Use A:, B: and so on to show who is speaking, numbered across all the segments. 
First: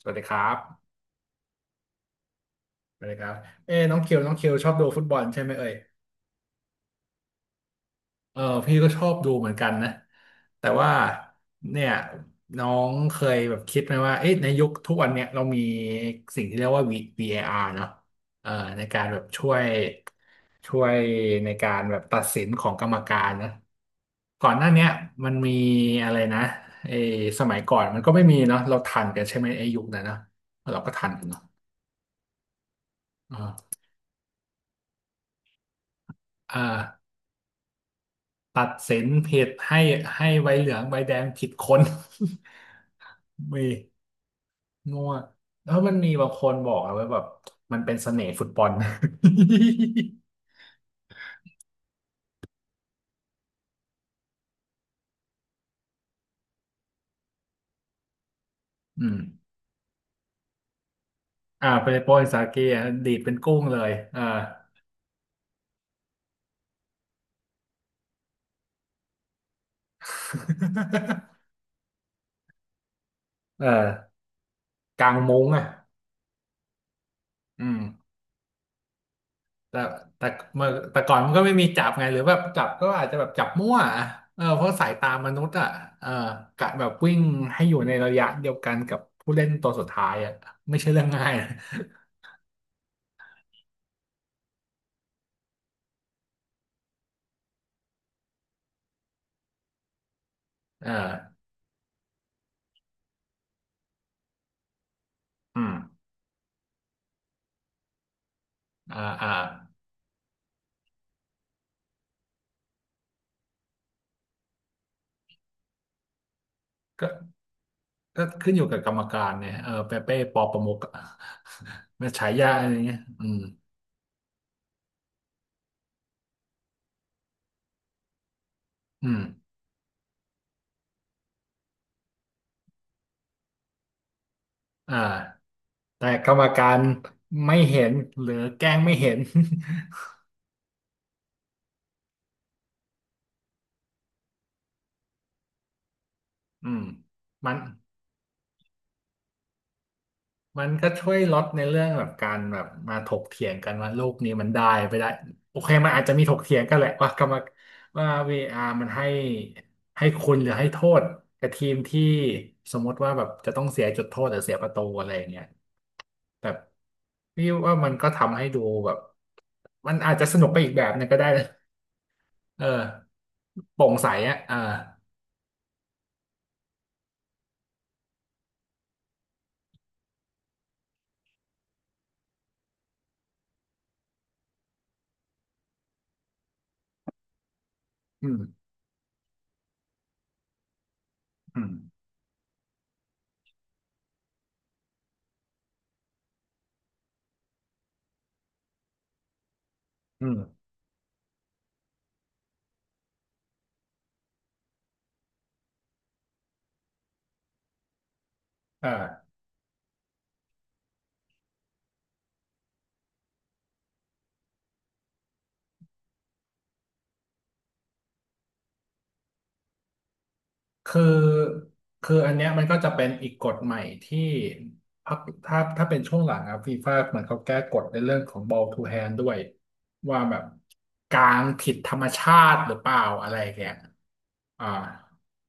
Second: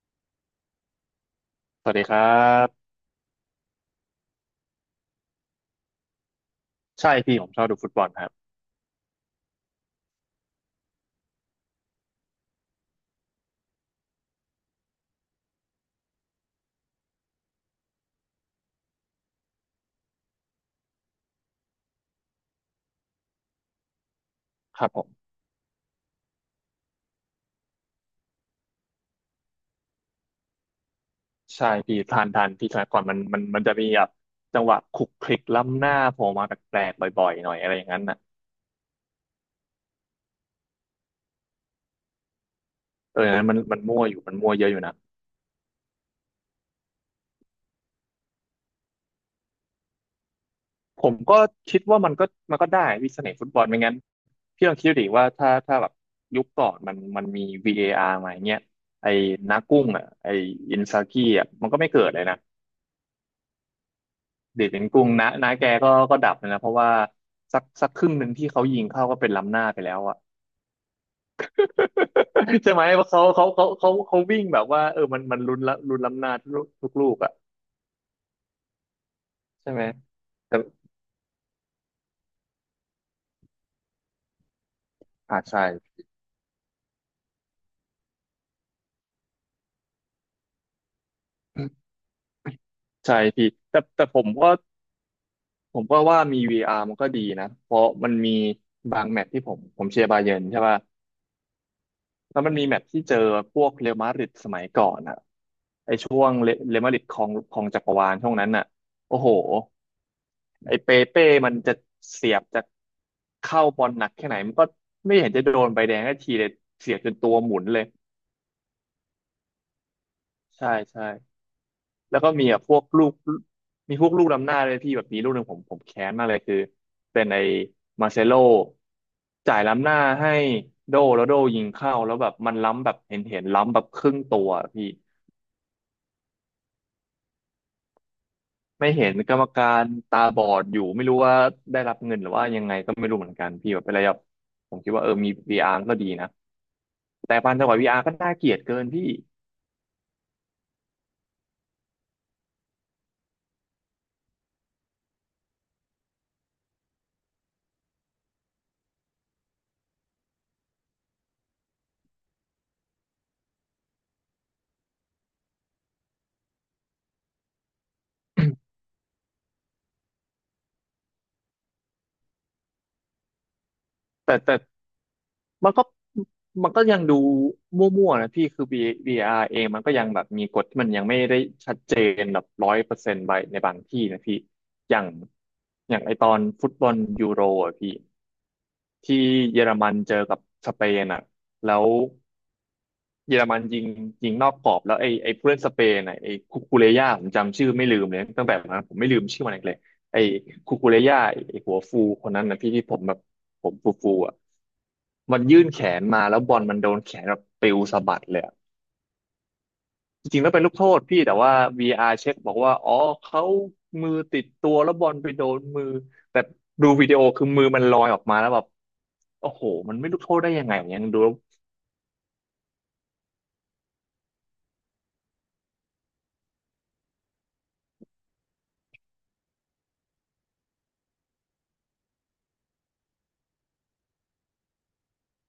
A: สวัสดีครับ
B: สวัสดีครับ
A: ไัสดีครับเอ้น้องเคียวชอบดูฟุตบอลใช่ไหมเอ่ย
B: ใช่พี่ผมชอบดูฟุตบอลครับ
A: เออพี่ก็ชอบดูเหมือนกันนะแต่ว่าเนี่ยน้องเคยแบบคิดไหมว่าเอ๊ะในยุคทุกวันเนี่ยเรามีสิ่งที่เรียกว่า VAR เออาร์เนาะเออในการแบบช่วยในการแบบตัดสินของกรรมการนะก่อนหน้า
B: ค
A: เนี้
B: รั
A: ย
B: บผ
A: มั
B: ม
A: นมีอะไรนะไอ้สมัยก่อนมันก็ไม่มีเนาะเราทันกันใช่ไหมไอ้ยุคนั้นเนาะเราก็ทันกันเนาะ
B: ใช่พี่ทานทานพี่สมัยก่อนมันจะมีแบบจังหวะคลุกคลิกล้ำหน้าโผล่มา
A: อ
B: แปลกๆ
A: ่า
B: บ่อยๆหน่อยอะไรอย่างนั้นน่ะ
A: ตัดสินผิดให้ใบเหลืองใบแดงผิดคน
B: เอออันนั้ นมัน
A: มี
B: มันมั่วอยู่มันมั่วเยอะอยู่นะ
A: มั่วแล้วมันมีบางคนบอกอะว่าแบบมันเป็นเสน่ห์ฟุตบอล
B: ผมก็คิดว่ามันก็มันก็ได้วิเสน่ห์ฟุตบอลไม่งั้นพี่ลองคิดดูดิว่าถ้าแบบยุคก่อนมันมันมี VAR มาอย่างเงี้ย
A: อื
B: ไอ้
A: ม
B: นากุ้งอ่ะไอ้อินซากิอ่ะมั
A: อ่า
B: นก็ไม่
A: ไป
B: เกิ
A: โป
B: ด
A: ร
B: เล
A: ย
B: ยนะ
A: สาเกอะดีดเป็นกุ้งเลยอ่า
B: เดชเป็นกุ้งนะนาแกก็ดับเลยนะเพราะว่าสักสักครึ่งหนึ่งที่เขายิงเข้าก็เป็นล้ำหน้าไปแล้วอ่ะ ใช่ไหมเพราะเขาเขา
A: เ
B: เขาเขา
A: ออ
B: เขาวิ่งแบบว่าเอ
A: ก
B: อ
A: ลาง
B: มันมัน
A: มุ้ง
B: ลุ้น
A: อ่ะ
B: ละลุ้นล้ำหน้าทุกทุกลูกอ่ะ
A: อืม
B: ใช่
A: แต่
B: ไหม
A: แต่
B: แต่
A: เมื่อแต่ก่อนมันก็ไม่มีจับไงหรือแบบจับก็อาจจะแบบจับมั่วอะเออเพราะสายตาม
B: อ่า
A: นุษย์
B: ใช่
A: อ่ะเออกะแบบวิ่งให้อยู่ในระยะเดียวกันกับผู้เล่นตัวสุดท้ายอ่ะไม่ใช่เรื่องง่ายนะ
B: ใช่พี่แต่ผมก็ผมก็ว่ามี VR มันก็ดีนะเพราะมันมีบางแมตช์ที่ผมเชียร์บาเยิร์นใช่ป่ะ
A: เออ
B: แล้วมันมีแมตช์ที่เจอพวกเรอัลมาดริดสมัยก่อนอ่ะ
A: อืม
B: ไอช่วงเรเรอัลมาดริดครองครองจักรวาลช่วงนั้นอ่ะ
A: อ่า
B: โอ้
A: อ่า
B: โห ไอ้เปเป้มันจะเสียบจะเข้าบอลหนักแค่ไหนมันก็ไม่เห็นจะโดนใบแดงสักทีเลยเสียบ
A: ก็
B: จนตัวหมุนเลย
A: ก็ขึ้นอยู่กับกรรมการเนี่ยเออเปเป้ปอประ
B: ใช่
A: มุกอะ
B: ใช่
A: มัน
B: แล้ว
A: ฉา
B: ก็มี
A: ยา
B: แบบ
A: อะไร
B: พวก
A: เงี้ย
B: ลูก
A: อืม
B: มีพวกลูกล้ำหน้าเลยพี่แบบมีลูกหนึ่งผมแค้นมากเลยคือเป็นไอ้มาเซโล
A: อืม
B: จ่ายล้ำหน้าให้โดแล้วโดยิงเข้าแล้วแบบมันล้ำแบบเห็นล้ำแบบครึ่งตัวอะพี่
A: อ่าแต่กรรมการไม่เห็นหรือแกล้ง
B: ไม่
A: ไม่
B: เห็
A: เห็
B: น
A: น
B: กรรมการตาบอดอยู่ไม่รู้ว่าได้รับเงินหรือว่ายังไงก็ไม่รู้เหมือนกันพี่แบบเป็นอะไรแบบผมคิดว่าเออมี VR ก็ดีนะ
A: อืม
B: แต่
A: มั
B: พัน
A: น
B: ธวัา VR ก็น่าเกลียดเกินพี่
A: มันก็ช่วยลดในเรื่องแบบการแบบมาถกเถียงกันว่าลูกนี้มันได้ไปได้โอเคมันอาจจะมีถกเถียงกันแหละว่ากรรมว่าวีอาร์มันให้คุณหรือให้โทษกับทีมที่สมมติว่าแบบจะต้องเสียจุดโทษหรือเสียประตูอะไรอย่างเงี้ยแต่พี่ว่ามันก็ทำให้ดูแบบมันอาจจะสนุกไปอีกแบบหนึงก็ได้นะเออโปร่งใส
B: แต่
A: อ่ะเอ
B: แต่
A: อ
B: มันก็มันก็ยังดูมั่วๆนะพี่คือ VR เองมันก็ยังแบบมีกฎที่มันยังไม่ได้ชัดเจนแบบร้อยเปอร์เซนต์ไปในบางที่นะพี่อย่างอย่างไอตอนฟุตบอลยูโรอ่ะพี่
A: อืม
B: ที่เยอรมันเจอกับสเปนอ่ะ
A: อืม
B: แล้ว เยอรมันยิงยิงนอกกรอบแล้วไอ้ผู้เล่นสเปนน่ะไอ้คุคูเรย่าผมจำชื่อไม่ลืมเลยตั้งแต่วันนั้นผมไม่ลืมชื่อมันอีกเลยไอ้
A: อืม
B: คุคูเรย่าไอ้หัวฟูคนนั้นนะพี่ที่ผมแบบผมฟูฟูอ่ะมันยื่นแขนมาแล้วบอลมันโดนแขนแบบปลิวสะบัดเลยอะ
A: เออ
B: จริงๆแล้วเป็นลูกโทษพี่แต่ว่า VR เช็คบอกว่าอ๋อเขามือติดตัวแล้วบอลไปโดนมือแต่ดูวิดีโอคือมือมันลอยออกมาแล้วแบบโอ้โหมันไม่ลูกโทษได้ยังไงอย่าง
A: คื
B: เงี้ย
A: อ
B: ดูแล้ว
A: คืออันเนี้ยมันก็จะเป็นอีกกฎใหม่ที่พักถ้าเป็นช่วงหลังอะฟีฟ่าเหมือนเขาแก้กฎในเรื่องของ ball to hand ด้วยว่าแบบกลางผิดธรรมชาติหรือเปล่าอะไรอย่างเงี้ยอ่า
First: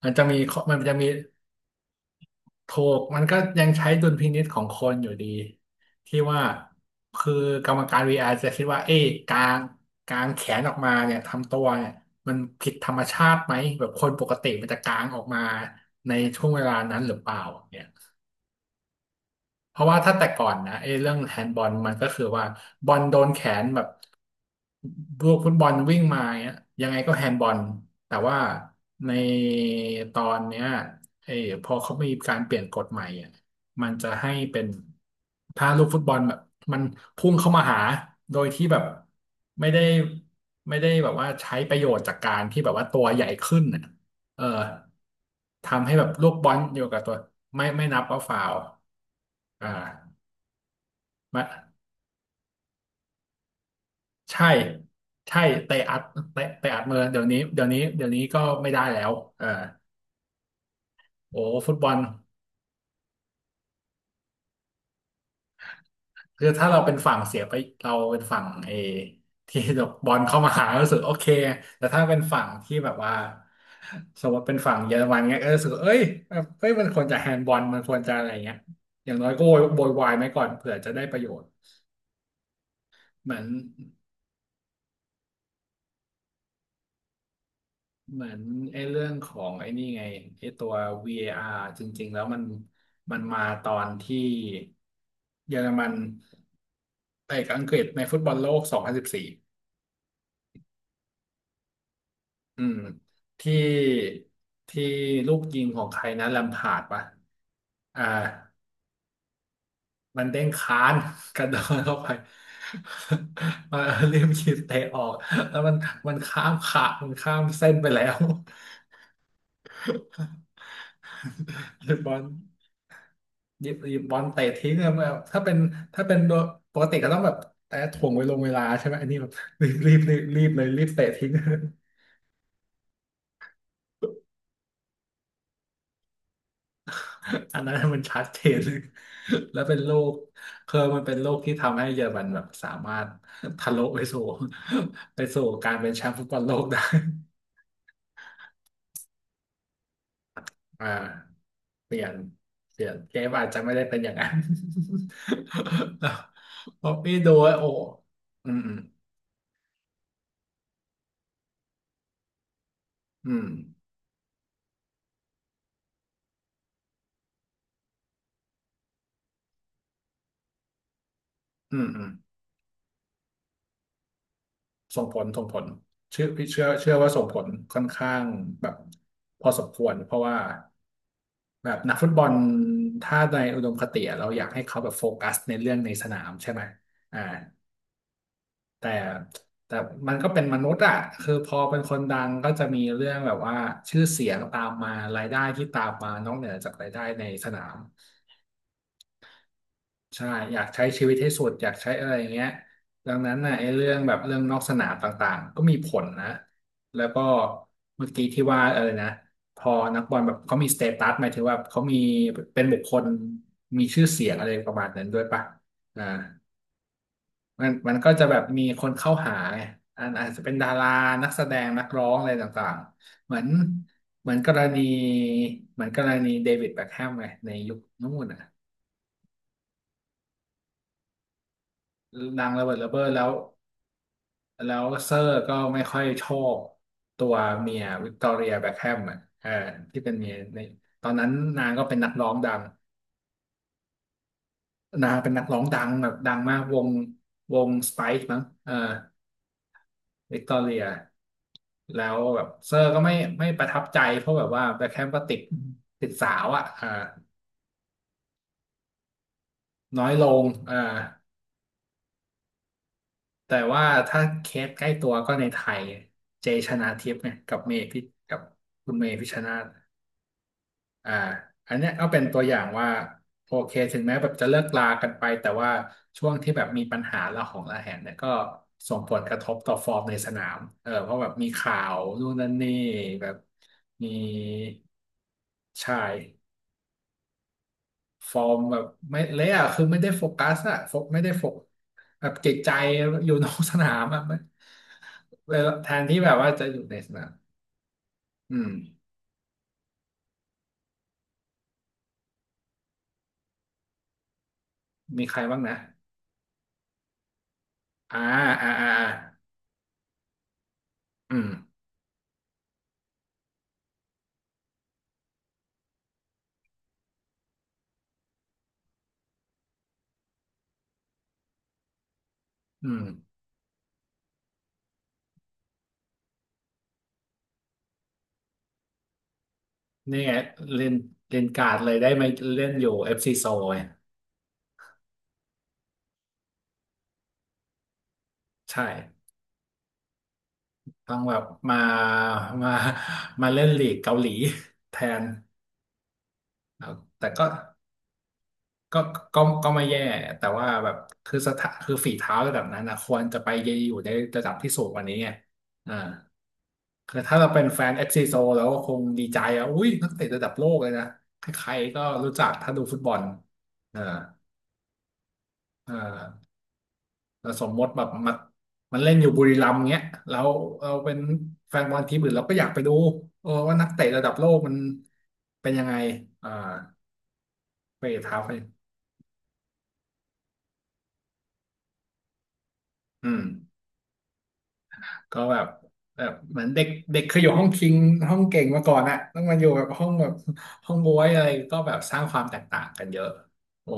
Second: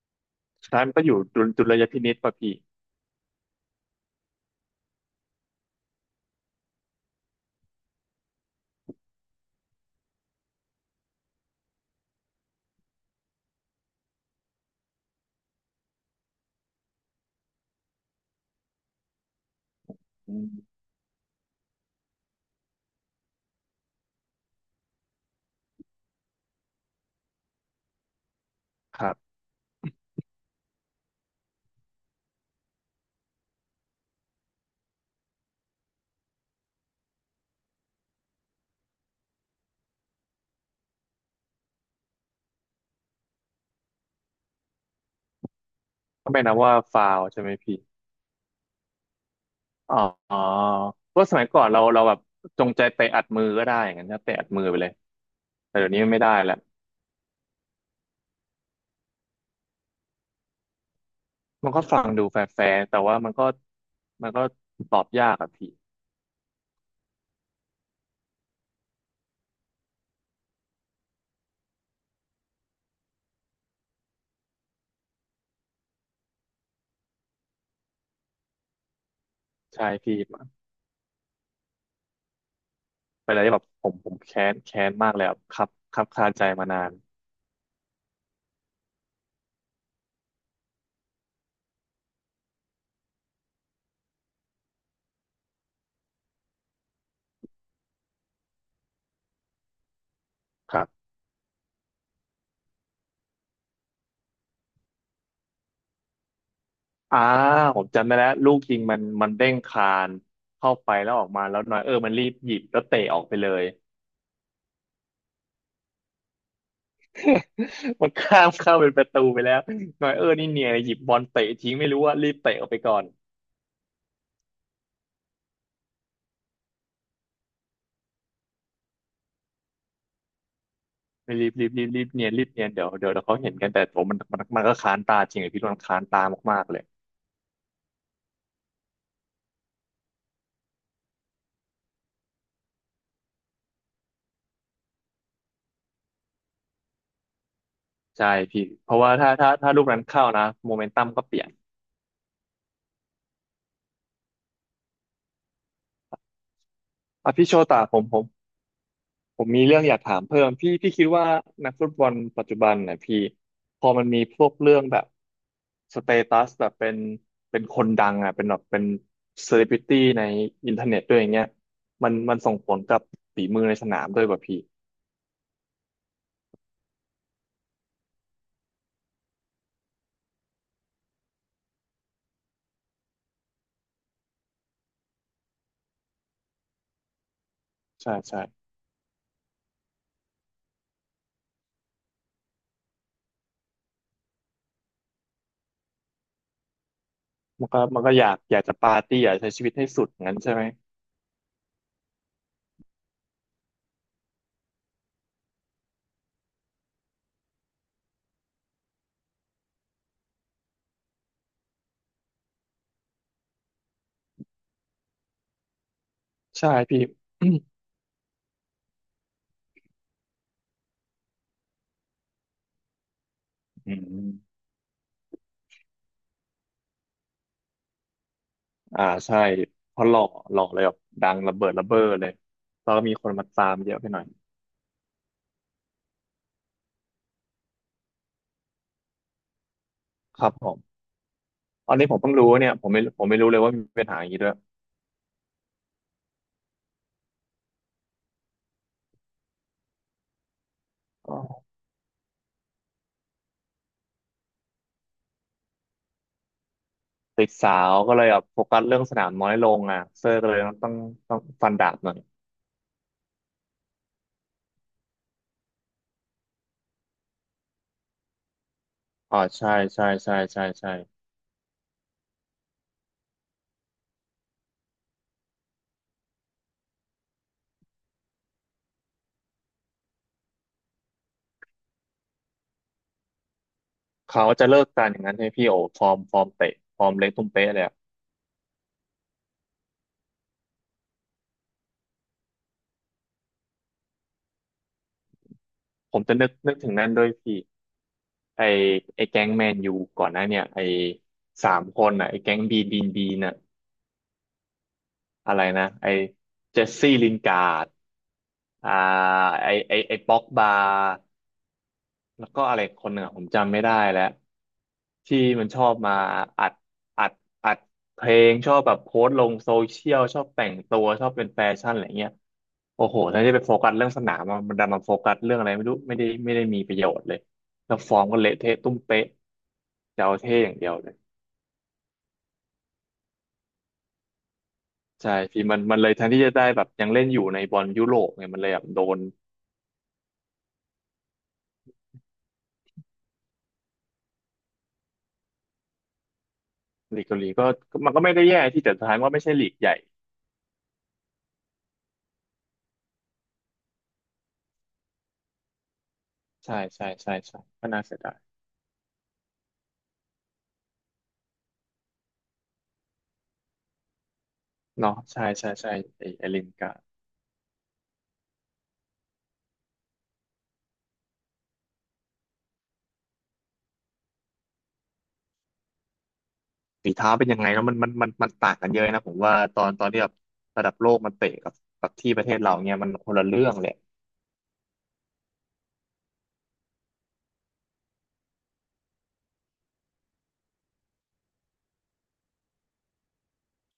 A: มันจะมีข้อ
B: สุด
A: มัน
B: ท้ายมั
A: จะ
B: นก็
A: มี
B: อยู่ดุลยพินิจป่ะพี่
A: ถูกมันก็ยังใช้ดุลพินิจของคนอยู่ดีที่ว่าคือกรรมการ VR จะคิดว่าเอ๊ะกางแขนออกมาเนี่ยทำตัวเนี่ยมันผิดธรรมชาติไหมแบบคนปกติมันจะกางออกมาในช่วงเวลานั้นหรือเปล่าเนี่ย เพราะว่าถ้าแต่ก่อนนะไอ้เรื่องแฮนด์บอลมันก็คือว่าบอลโดนแขนแบบลูกฟุตบอลวิ่งมาเงี้ยยังไงก็แฮนด์บอลแต่ว่า
B: ค
A: ใน
B: รับ
A: ตอนเนี้ยไอ้พอเขามีการเปลี่ยนกฎใหม่อ่ะมันจะให้เป็นถ้าลูกฟุตบอลแบบมันพุ่งเข้ามาหาโดยที่แบบไม่ได้ไม่ได้แบบว่าใช้ประโยชน์จากการที่แบบว่าตัวใหญ่ขึ้นอ่ะเออทำให้แบบลู
B: ก็
A: ก
B: ไม่
A: บอ
B: นับ
A: ล
B: ว่า
A: อยู่กับ
B: ฟา
A: ตัว
B: วล์ใช่ไหม
A: ไม่
B: พี่
A: ไม่นับว่าฟาวล์อ่า
B: อ๋อเพราะส
A: มา
B: มัยก่อนเราแบบจงใจเตะอัดมือก็ได้อย่างนั้นนะเตะอั
A: ใช่
B: ดมือไปเลย
A: ใช่เตะ
B: แต่เดี๋ยว
A: อั
B: นี้
A: ด
B: ไม่ได้
A: เตะ
B: แล้ว
A: เตะอัดมือเดี๋ยวนี้เดี๋ยวนี้เดี๋ยวนี้ก็ไม่ได้แล้วเออโอ้
B: มั
A: ฟุ
B: น
A: ต
B: ก็
A: บอล
B: ฟังดูแฟร์ๆแต่ว่ามันก็มันก็ตอบยากอะพี่
A: คือถ้าเราเป็นฝั่งเสียไปเราเป็นฝั่งเอที่บอลเข้ามาหารู้สึกโอเคแต่ถ้าเป็นฝั่งที่แบบว่าสมมติเป็นฝั่งเยอรมันเงี้ยก็รู้สึกว่าเอ้ยเอ้ยมันควรจะแฮนด์บอลมันควรจะอะไรเงี้ยอย่างน้อยก็โวยโว
B: ใช่
A: ยวาย
B: พี่
A: ไว้ก่อนเผื่อจะได้ประโยชน์เห
B: เป็นอะ
A: มือ
B: ไร
A: น
B: ที่แบบผมผมแค้นมากเลยอะครับครับคาใจมานาน
A: เหมือนไอ้เรื่องของไอ้นี่ไงไอ้ตัว VAR จริงๆแล้วมันมาตอนที่เยอรมันเตะกับอังกฤษในฟุตบอลโลก 2014องพันสิบสี่
B: ครับ
A: อืมที่ที่ลูกยิงของใครนะแลมพาร์ดปะ
B: อ่าผม
A: อ่า
B: จำได้แล้วลูกยิงมันเด้งคาน
A: มันเด้ง
B: เข้า
A: ค้า
B: ไป
A: น
B: แล้วออก
A: ก
B: มา
A: ระโด
B: แล้
A: ด
B: วน้อยเออ
A: เข้าไป
B: มันรีบหยิบแล้วเตะออกไปเลย
A: มาเรียมยิงเตะออกแล้วมันมันข้ามขามันข้ามเส้นไป แล้
B: มัน
A: ว
B: ข้ามเข้าเป็นประตูไปแล้วหน่อยเออ นี่เนียนหยิบบอลเตะทิ้งไม่รู้
A: บ
B: ว่า
A: อล
B: รีบเตะออกไปก่อน
A: หยิบบอลเตะทิ้งอะแบบถ้าเป็นโดยปกติก็ต้องแบบแต่ถ่วงไว้ลงเวลาใช่ไหมอันนี้แบบ รีบรีบรีบรีบเลยรีบเตะทิ้ง
B: รีบเนียนรีบเนียนเดี๋ยวเขาเห็นกันแต่ผมมันก็ค้านตาจริงเลยพี่มันค้านตามากๆเลย
A: อัน นั้นมันชัดเจน เลยแล้วเป็นโรคคือมันเป็นโรคที่ทำให้เยอรมันแบบสามารถทะลุไปสู่ ไปสู่การเป็นแชมป์ฟุตบอลโลกได้
B: ใช่พี่เพราะว่าถ้าลูกนั้นเข้านะโม เม
A: อ่า
B: นตัมก็เปลี่ยน
A: เปลี่ยนเปลี่ยนเกมอาจจะไม่ได้เป็นอย่างนั้น เพราะพี่ดู
B: อ่ะพี่
A: แล้
B: โช
A: โอ้
B: ตาผม
A: อืม
B: ผมมีเรื่องอยากถามเพิ่มพี่พี่คิดว่านักฟุตบอลปัจจุบันเนยพี่
A: อืม
B: พอมันมีพวกเรื่องแบบสเตตัสแบบเป็นเป็นคนดังอ่ะเป็นแบบเป็นเซเลบริตี้ในอินเทอร์เน็ตด้วยอย่างเงี้ย
A: อืมอืม
B: มันส่งผลกับฝีมือในสนามด้วยป่ะพี่
A: ส่งผลเชื่อพี่เชื่อว่าส่งผลค่อนข้างแบบพอสมควรเพราะว่าแบบนักฟุตบอลถ้าในอุดมคติอะเราอยากให้เขาแบบโฟกัสในเรื่องในสนามใช่ไหมอ่า
B: ใช่ใช่
A: แต่แต่มันก็เป็นมนุษย์อะคือพอเป็นคนดังก็จะมีเรื่องแบบว่าชื่อเสียงตามมารายได้ที่ตามมานอกเหนือจากรายได้ในสนา
B: มัน
A: ม
B: ก็มันก็อยากจะปาร์ตี้อยากใช้ชีวิตให้สุดอย่า
A: ใช่
B: งนั้นใช่
A: อยา
B: ไหม
A: กใช้ชีวิตให้สุดอยากใช้อะไรอย่างเงี้ยดังนั้นน่ะไอ้เรื่องแบบเรื่องนอกสนามต่างๆ ก็มีผลนะ แล้วก็เมื่อกี้ที่ว่าเออนะพอนักบอลแบบเขามีสเตตัสหมายถึงว่าเขามีเป็นบุคคลมีชื่อเสียงอะไรประมาณนั้นด้วยป่ะอ่า
B: ใช่พี่
A: มันมันก็จะแบบมีคนเข้าหาไงอันอาจจะเป็นดารานักแสดงนักร้องอะไรต่างๆ เหมือน
B: อื
A: เหมือนกร
B: ม
A: ณีเหมือนกรณีเดวิดแบ็คแฮมไงในยุคนู้นน่ะ
B: อ่าใช่เพราะหล่อเลยแบบดังระเบิดระเบ้อเลย
A: ดังระเบิดระ
B: แล้ว
A: เบ้
B: ก็
A: อ
B: มี
A: แล้
B: ค
A: ว
B: นมาตามเยอะไปหน่อย
A: แล้วเซอร์ก็ไม่ค่อยชอบตัวเมียวิกตอเรียแบ็คแฮมอ่ะเออที่เป็นเมีย
B: ครับ
A: ใน
B: ผม
A: ตอนนั้นนางก็
B: ตอ
A: เป็
B: น
A: น
B: นี้
A: นัก
B: ผม
A: ร้อ
B: เพิ่ง
A: ง
B: รู้
A: ดัง
B: เนี่ยผมไม่รู้เลยว่ามีปัญหาอย่างนี้ด้วย
A: นางเป็นนักร้องดังแบบดังมากวงวงสไปซ์มั้งเออวิกตอเรีย
B: อ๋อ
A: แล้วแบบเซอร์ก็ไม่ประทับใจเพราะแบบว่าแบ็คแฮมก็ติดติดสาวอ่ะอ่า
B: ติดสาวก็เลยแบบโฟกัสเรื่องสนามน้อยลงอ่ะ
A: น้อยล
B: เซอร์
A: ง
B: ก็เลย
A: อ่า
B: ต้องฟันดาบหน่อย
A: แต่ว่าถ้าเคสใกล้ตัวก็ในไทยเจชนาทิพย์ไงกับเมย์พิกับคุณเมย์พิชช
B: อ๋อ
A: นา
B: ใช่
A: ธิ์
B: ใช่ใช่ใช่ใช่
A: อ่าอันเนี้ยก็เป็นตัวอย่างว่าโอเคถึงแม้แบบจะเลิกลากันไปแต่ว่าช่วงที่แบบมีปัญหาระหองระแหงเนี่ยก็ส่งผลกระทบต่อฟอร์มในสนามเออเพราะแบบมีข่าวนู่นนั่นนี่แบบมี
B: เขาจะเลิกกันอย่างนั้นใช่ไหมพี่โอ้
A: ใชา
B: ฟอ
A: ย
B: ร์มฟอร์มเตะฟอร์มเล็กตุ้มเป๊ะเลยอะ
A: ฟอร์มแบบไม่เละอะคือไม่ได้โฟกัสอะโฟกไม่ได้โฟกแบบจิตใจอยู่นอกสนามอะไม่แล้วแทน
B: ผ
A: ที่
B: ม
A: แบ
B: จะ
A: บ
B: นึ
A: ว่า
B: ก
A: จะ
B: นึ
A: อ
B: ก
A: ยู่
B: ถึง
A: ใน
B: นั่
A: ส
B: น
A: นา
B: ด้วย
A: ม
B: พี่
A: อื
B: ไอ
A: ม
B: ไอแก๊งแมนยูก่อนหน้าเนี่ยไอสามคนอ่ะไอแก๊งบีบีนบีน่ะ
A: มีใคร
B: อะ
A: บ้าง
B: ไร
A: นะ
B: นะไอเจสซี่ลินการ์ด
A: อ่าอ่าอ่า
B: อ่า
A: อ่า
B: ไอป็อกบา
A: อืม
B: แล้วก็อะไรคนหนึ่งอะผมจำไม่ได้แล้วที่มันชอบมาอัดอัดอัดเพลงชอบแบบโพสต์ลงโซเชียลชอบแต่งตัวชอบเป็นแฟชั่นอะไรเงี้ย
A: อืม
B: โอ้โหแทนที่จะไปโฟกัสเรื่องสนามอะมันดันมาโฟกัสเรื่องอะไรไม่รู้ไม่ได้มีประโยชน์เลยแล้วฟอร์มก็เละเทะตุ้มเป๊ะ
A: นี่
B: จะ
A: ไง
B: เอาเท่อย่างเดี
A: เล่
B: ย
A: น
B: วเลย
A: เล่นการ์ดเลยได้มาเล่นอยู่ FC โซไง
B: ใช่พี่มันมันเลยแทนที่จะได้แบบยังเล่นอยู่ในบอลยุโรปไงมันเลย
A: ใช
B: แบบโดน
A: ่ต้องแบบมามามาเล่นลีกเกาหลี แทนแล้ว
B: ลี
A: แต่
B: กเกาห
A: ก็
B: ลีก็ก็มันก็ไม่ได้แย่ที่แต่
A: ก็
B: สุดท้ายมันก็
A: ก็
B: ไม่ใช่ลี
A: ก็
B: ก
A: ไม่
B: ใหญ่
A: แย่แต่ว่าแบบคือสถาคือฝีเท้าระดับนั้นนะควรจะไปอยู่ในระดับที่สูงกว่านี้ไงอ่า
B: ใช่ใช่
A: คือ
B: ใช่
A: ถ้าเรา
B: ใช่
A: เป็นแฟ
B: ก็
A: น
B: น่าเสีย
A: FC
B: ดา
A: โซ
B: ย
A: แล้วก็คงดีใจอ่ะอุ้ยนักเตะระดับโลกเลยนะใครๆก็รู้จักถ้าดูฟุตบอลอ่า
B: เนาะใช่
A: อ่า
B: ไอลินกับ
A: แล้วสมมติแบบมันมันเล่นอยู่บุรีรัมย์เงี้ยแล้วเราเป็นแฟนบอลทีมอื่นเราก็อยากไปดูเออว่านักเตะระดับโลกมันเป็นยังไงอ่า
B: ฝีเท้าเป็นยังไงแล้วมัน
A: ไป
B: มันมัน
A: เท้า
B: มั
A: ไป
B: นต่างกันเยอะนะผมว่าตอนที่แบบระดับโลกมันเตะกับกับที่ประเทศเราเนี่ยมันค
A: อื
B: น
A: ม
B: ละเรื่องเลย
A: ก็แบบแบบเหมือนเด็กเด็กเคยอยู่ห้องคิงห้องเก่งมาก่อนอะต้องมาอยู่แบบห้องแบบห้องบวยอะไรก็แบบสร้างความแตกต่างกันเยอะโอ้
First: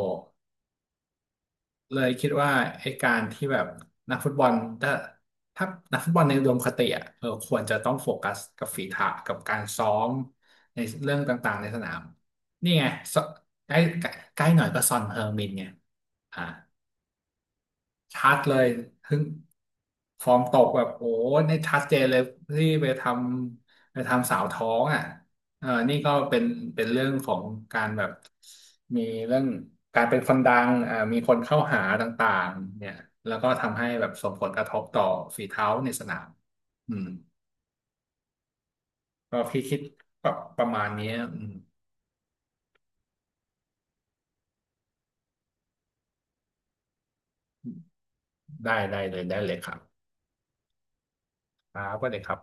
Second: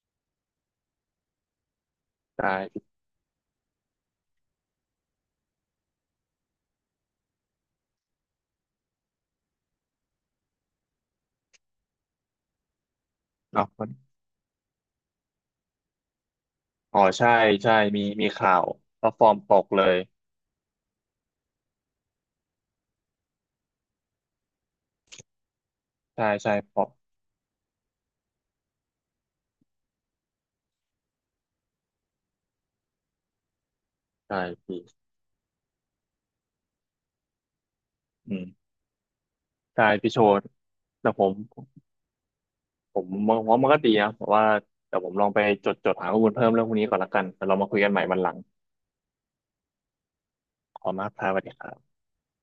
A: เลยคิดว่า
B: ใช่
A: ไอ้การที่แบบนักฟุตบอลถ้าถ้านักฟุตบอลในอุดมคติอ่ะเออควรจะต้องโฟกัสกับฝีเท้ากับการซ้อมในเรื่องต่างๆในสนามนี่ไงซ
B: เนาะ
A: ใกล้
B: มัน
A: ใกล้ใกล้หน่อยก็ซอนเฮอร์มินไงอ่า
B: อ๋อใช่ใช่มี
A: ชัด
B: ข่า
A: เล
B: ว
A: ย
B: แล้ว
A: ถึง
B: ฟอร์มตกเลย
A: ฟอร์มตกแบบโอ้ในชัดเจนเลยที่ไปทำไปทำสาวท้องอ่ะเออนี่ก็
B: ใช่
A: เป็น
B: ใช่พอ
A: เป็นเรื่องของการแบบ มีเรื่องการเป็นคนดังอ่ามีคนเข้าหาต่างๆเนี่ยแล้วก็ทำให้แบบส่ง
B: ใช่
A: ผลกระท
B: พี่
A: บต่อฝีเท้าในสนามอืม
B: อืม
A: ก็พี่คิด
B: ใช่พี่โช
A: ประ
B: ด
A: ประมาณนี้
B: แต่ผม
A: อืม
B: ผมมองว่ามันก็ดีนะแต่ว่าแต่ผมลองไปจดหาข้อมูลเพิ่มเรื่องพวกนี้ก่อนละกันแล้วเรามาคุยกันใหม่วันหลัง
A: ได้เลยได้เลยครับ
B: ขอบคุณมากครับสวัสดีครั
A: ครับ
B: บ
A: ก็เลยครับ